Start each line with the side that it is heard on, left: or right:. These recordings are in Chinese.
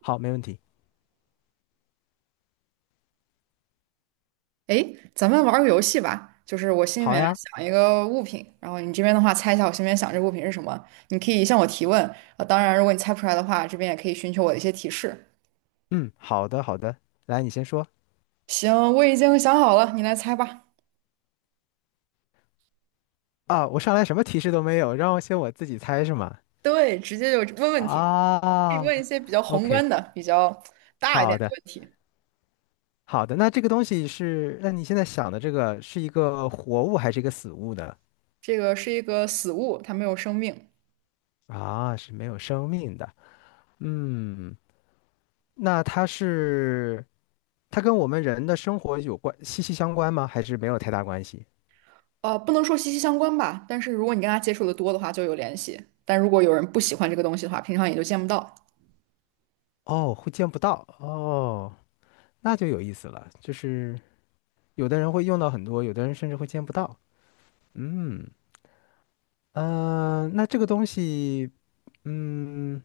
left: 好，没问题。
right: 诶，咱们玩儿个游戏吧，就是我心里
left: 好
right: 面
left: 呀，
right: 想一个物品，然后你这边的话猜一下我心里面想这个物品是什么，你可以向我提问，当然如果你猜不出来的话，这边也可以寻求我的一些提示。
left: 嗯，好的，好的。来，你先说。
right: 行，我已经想好了，你来猜吧。
left: 啊，我上来什么提示都没有，让我自己猜是吗？
right: 对，直接就问问题，可以
left: 啊
right: 问一些比较宏
left: ，OK，
right: 观的、比较大一点
left: 好
right: 的
left: 的，
right: 问题。
left: 好的。那这个东西是，那你现在想的这个是一个活物还是一个死物呢？
right: 这个是一个死物，它没有生命，
left: 啊，是没有生命的。嗯，那它是，它跟我们人的生活有关，息息相关吗？还是没有太大关系？
right: 不能说息息相关吧，但是如果你跟它接触的多的话，就有联系；但如果有人不喜欢这个东西的话，平常也就见不到。
left: 哦，会见不到哦，那就有意思了，就是。有的人会用到很多，有的人甚至会见不到。嗯，那这个东西，嗯，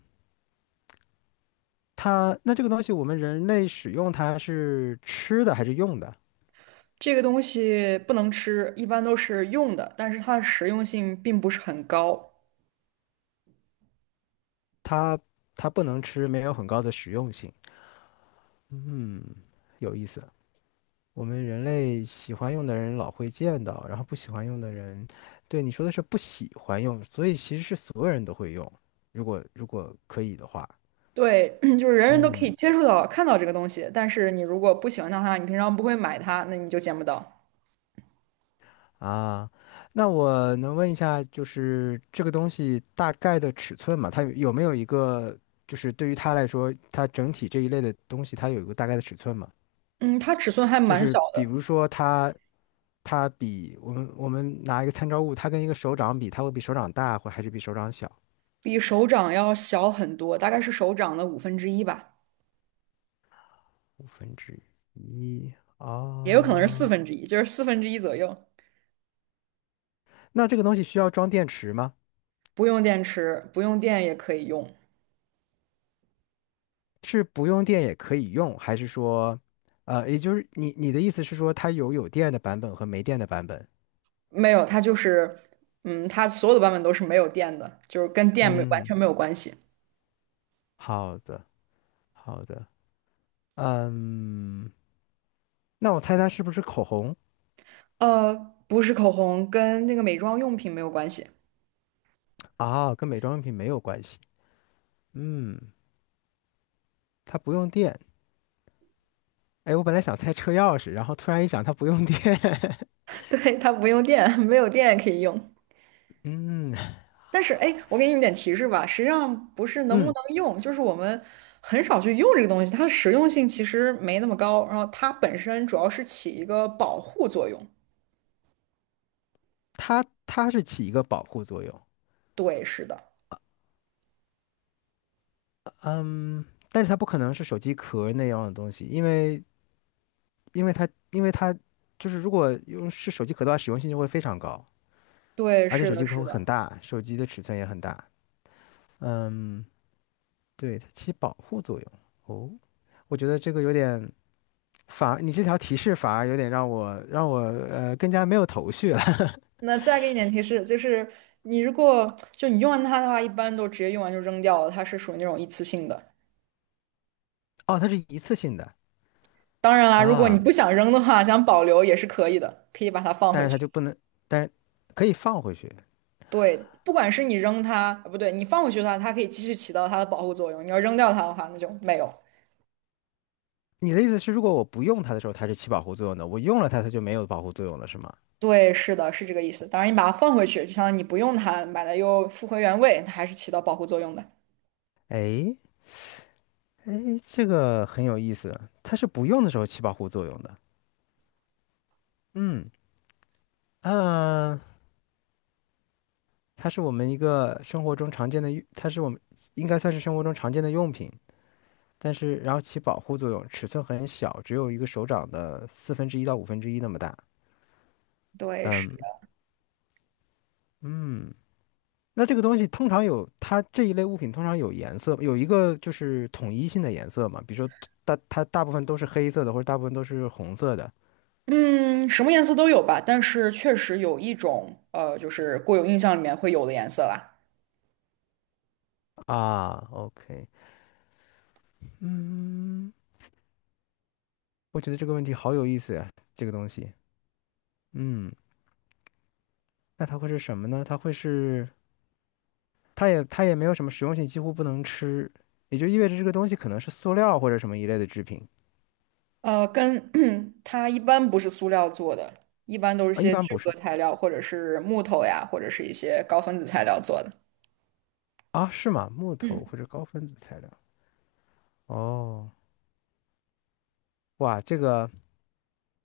left: 它那这个东西，我们人类使用它是吃的还是用的？
right: 这个东西不能吃，一般都是用的，但是它的实用性并不是很高。
left: 它它不能吃，没有很高的实用性。嗯，有意思。我们人类喜欢用的人老会见到，然后不喜欢用的人，对你说的是不喜欢用，所以其实是所有人都会用，如果可以的话。
right: 对，就是人人都可以
left: 嗯。
right: 接触到、看到这个东西，但是你如果不喜欢它的话，你平常不会买它，那你就见不到。
left: 啊，那我能问一下，就是这个东西大概的尺寸嘛？它有没有一个，就是对于它来说，它整体这一类的东西，它有一个大概的尺寸嘛？
right: 嗯，它尺寸还
left: 就
right: 蛮小
left: 是比
right: 的，
left: 如说它，它比我们拿一个参照物，它跟一个手掌比，它会比手掌大，或还是比手掌小？
right: 比手掌要小很多，大概是手掌的五分之一吧，
left: 五分之一
right: 也有可能是四
left: 啊？
right: 分之一，就是四分之一左右。
left: 那这个东西需要装电池吗？
right: 不用电池，不用电也可以用。
left: 是不用电也可以用，还是说，也就是你的意思是说，它有电的版本和没电的版本？
right: 没有，它就是，嗯，它所有的版本都是没有电的，就是跟电没完
left: 嗯，
right: 全没有关系。
left: 好的，好的，嗯，那我猜它是不是口红。
right: 呃，不是口红，跟那个美妆用品没有关系。
left: 啊？跟美妆用品没有关系。嗯，它不用电。哎，我本来想猜车钥匙，然后突然一想，它不用电。
right: 对，它不用电，没有电也可以用。
left: 嗯
right: 但是，哎，我给你一点提示吧，实际上不是能不能
left: 嗯，
right: 用，就是我们很少去用这个东西，它的实用性其实没那么高。然后它本身主要是起一个保护作用。
left: 它是起一个保护作用。
right: 对，是的，
left: 嗯，但是它不可能是手机壳那样的东西，因为因为它就是如果用是手机壳的话，使用性就会非常高，
right: 对，
left: 而且
right: 是
left: 手
right: 的，
left: 机壳
right: 是
left: 会很
right: 的。
left: 大，手机的尺寸也很大。嗯。对，它起保护作用。哦，我觉得这个有点反而，你这条提示反而有点让我更加没有头绪了。
right: 那再给你点提示，就是你如果就你用完它的话，一般都直接用完就扔掉了，它是属于那种一次性的。
left: 哦，它是一次性的
right: 当然啦，如果你
left: 啊，
right: 不想扔的话，想保留也是可以的，可以把它放
left: 但
right: 回
left: 是
right: 去。
left: 它就不能，但是可以放回去。
right: 对，不管是你扔它，啊不对，你放回去的话，它可以继续起到它的保护作用。你要扔掉它的话，那就没有。
left: 你的意思是，如果我不用它的时候，它是起保护作用的；我用了它，它就没有保护作用了，是吗？
right: 对，是的，是这个意思。当然，你把它放回去，就相当于你不用它，把它又复回原位，它还是起到保护作用的。
left: 哎哎，这个很有意思，它是不用的时候起保护作用的。嗯，呃，它是我们一个生活中常见的用，它是我们应该算是生活中常见的用品。但是然后起保护作用，尺寸很小，只有一个手掌的四分之一到五分之一那么大。
right: 对，是
left: 嗯
right: 的。
left: 嗯，那这个东西通常有它这一类物品通常有颜色，有一个就是统一性的颜色嘛，比如说它大部分都是黑色的，或者大部分都是红色的
right: 嗯，什么颜色都有吧，但是确实有一种，就是固有印象里面会有的颜色啦。
left: 啊。OK，嗯，我觉得这个问题好有意思呀，这个东西。嗯，那它会是什么呢？它会是它也没有什么实用性，几乎不能吃，也就意味着这个东西可能是塑料或者什么一类的制品。
right: 呃，跟 它一般不是塑料做的，一般都是
left: 啊，一
right: 些
left: 般
right: 聚
left: 不
right: 合
left: 是
right: 材料，或者是木头呀，或者是一些高分子材料做的。
left: 啊，是吗？木头
right: 嗯。
left: 或者高分子材料。哦，哇，这个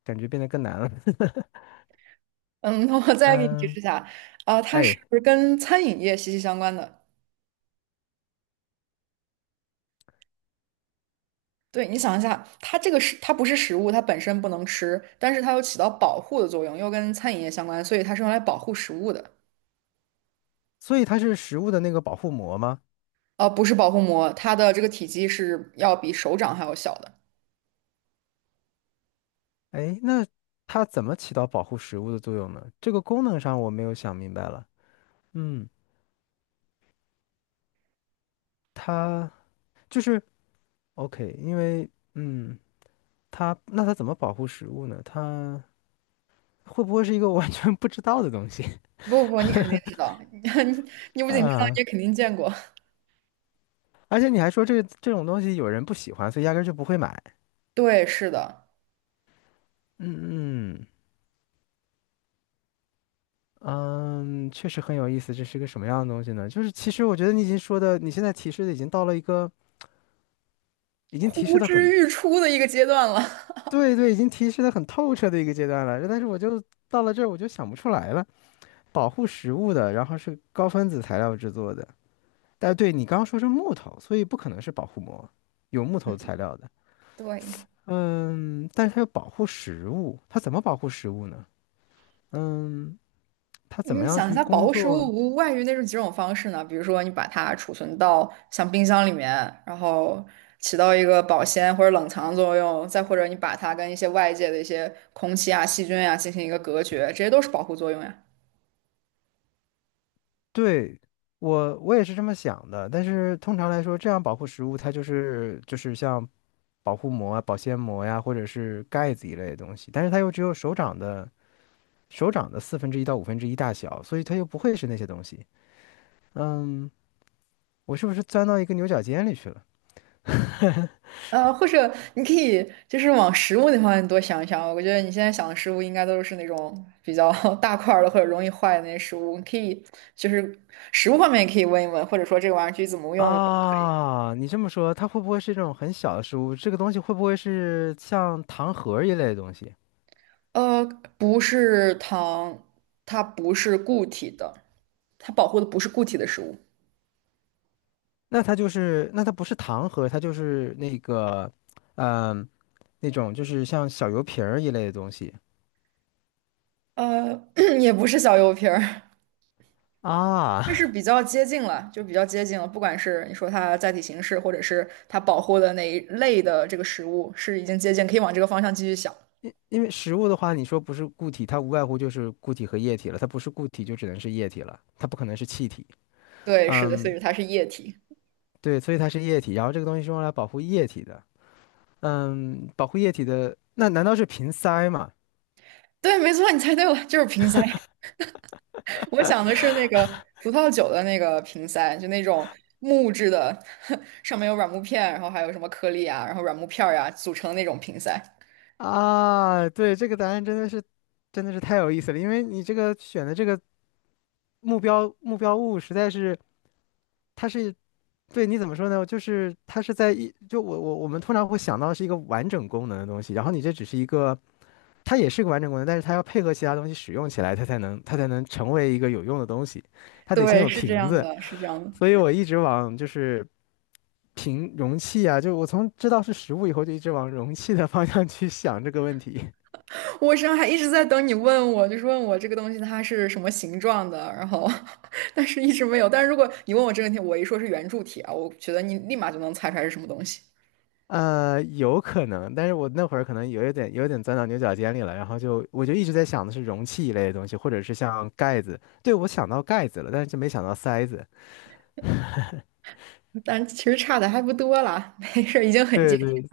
left: 感觉变得更难了。
right: 嗯，那我再给你提
left: 嗯，
right: 示一下，啊，它是
left: 哎，
right: 跟餐饮业息息相关的。对，你想一下，它这个是它不是食物，它本身不能吃，但是它又起到保护的作用，又跟餐饮业相关，所以它是用来保护食物的。
left: 所以它是食物的那个保护膜吗？
right: 不是保护膜，它的这个体积是要比手掌还要小的。
left: 哎，那它怎么起到保护食物的作用呢？这个功能上我没有想明白了。嗯，它就是 OK，因为嗯，它那它怎么保护食物呢？它会不会是一个 我完全不知道的东西。
right: 不不不，你肯定知 道，你不仅知道，你
left: 啊？
right: 也肯定见过。
left: 而且你还说这种东西有人不喜欢，所以压根儿就不会买。
right: 对，是的，
left: 嗯嗯嗯，确实很有意思。这是个什么样的东西呢？就是其实我觉得你已经说的，你现在提示的已经到了一个已经提示
right: 呼
left: 的
right: 之
left: 很
right: 欲出的一个阶段了。
left: 对对，已经提示的很透彻的一个阶段了。但是我就到了这儿，我就想不出来了。保护食物的，然后是高分子材料制作的。但对你刚刚说是木头，所以不可能是保护膜，有木头材料的。
right: 对，
left: 嗯，但是它要保护食物，它怎么保护食物呢？嗯，它怎么
right: 你
left: 样
right: 想一
left: 去
right: 下，保
left: 工
right: 护食物
left: 作？
right: 无外于那种几种方式呢？比如说，你把它储存到像冰箱里面，然后起到一个保鲜或者冷藏作用；再或者你把它跟一些外界的一些空气啊、细菌啊进行一个隔绝，这些都是保护作用呀。
left: 对，我也是这么想的，但是通常来说，这样保护食物它就是像保护膜啊、保鲜膜呀，或者是盖子一类的东西，但是它又只有手掌的四分之一到五分之一大小，所以它又不会是那些东西。嗯，我是不是钻到一个牛角尖里去了？
right: 或者你可以就是往食物那方面多想一想。我觉得你现在想的食物应该都是那种比较 大块儿的或者容易坏的那些食物。你可以就是食物方面也可以问一问，或者说这个玩意儿具体怎么用。
left: 啊，你这么说，它会不会是这种很小的食物？这个东西会不会是像糖盒儿一类的东西？
right: 呃，不是糖，它不是固体的，它保护的不是固体的食物，
left: 那它就是，那它不是糖盒，它就是那个，嗯、那种就是像小油瓶儿一类的东西。
right: 呃，也不是小油瓶儿，就
left: 啊，
right: 是比较接近了，就比较接近了。不管是你说它载体形式，或者是它保护的哪一类的这个食物，是已经接近，可以往这个方向继续想。
left: 因因为食物的话，你说不是固体，它无外乎就是固体和液体了。它不是固体，就只能是液体了，它不可能是气体。
right: 对，是的，所
left: 嗯，
right: 以它是液体。
left: 对，所以它是液体。然后这个东西是用来保护液体的。嗯，保护液体的，那难道是瓶塞吗？
right: 对，没错，你猜对了，就是瓶塞。我想的是那个葡萄酒的那个瓶塞，就那种木质的，上面有软木片，然后还有什么颗粒啊，然后软木片儿呀、组成的那种瓶塞。
left: 啊，对，这个答案真的是，真的是太有意思了。因为你这个选的这个目标物实在是，它是对，你怎么说呢？就是它是在一，就我们通常会想到是一个完整功能的东西，然后你这只是一个，它也是个完整功能，但是它要配合其他东西使用起来，它才能成为一个有用的东西，它得先
right: 对，
left: 有
right: 是这
left: 瓶
right: 样
left: 子，
right: 的，是这样
left: 所以
right: 的。
left: 我一直往就是瓶容器啊，就我从知道是食物以后，就一直往容器的方向去想这个问题。
right: 我身上还一直在等你问我，就是问我这个东西它是什么形状的，然后 但是一直没有。但是如果你问我这个问题，我一说是圆柱体啊，我觉得你立马就能猜出来是什么东西。
left: 呃，有可能，但是我那会儿可能有一点有点钻到牛角尖里了，然后我就一直在想的是容器一类的东西，或者是像盖子。对，我想到盖子了，但是就没想到塞子。
right: 但其实差的还不多啦，没事儿，已经很接
left: 对
right: 近。
left: 对，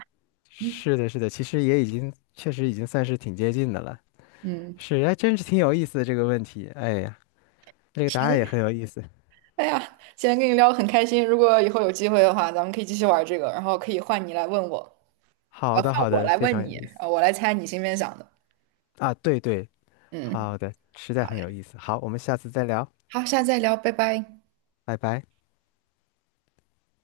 right: 嗯，
left: 是的，是的，其实也已经确实已经算是挺接近的了。
right: 嗯
left: 是，还真是挺有意思的这个问题。哎呀，这个答案
right: 行，
left: 也很有意思。
right: 哎呀，今天跟你聊的很开心，如果以后有机会的话，咱们可以继续玩这个，然后可以换你来问我，
left: 好
right: 换
left: 的，好
right: 我
left: 的，
right: 来
left: 非常
right: 问
left: 有
right: 你，
left: 意思
right: 我来猜你心里面想的。
left: 啊。对对，
right: 嗯，
left: 好的，实在
right: 好
left: 很有
right: 嘞，
left: 意思。好，我们下次再聊，
right: 好，下次再聊，拜拜。
left: 拜拜。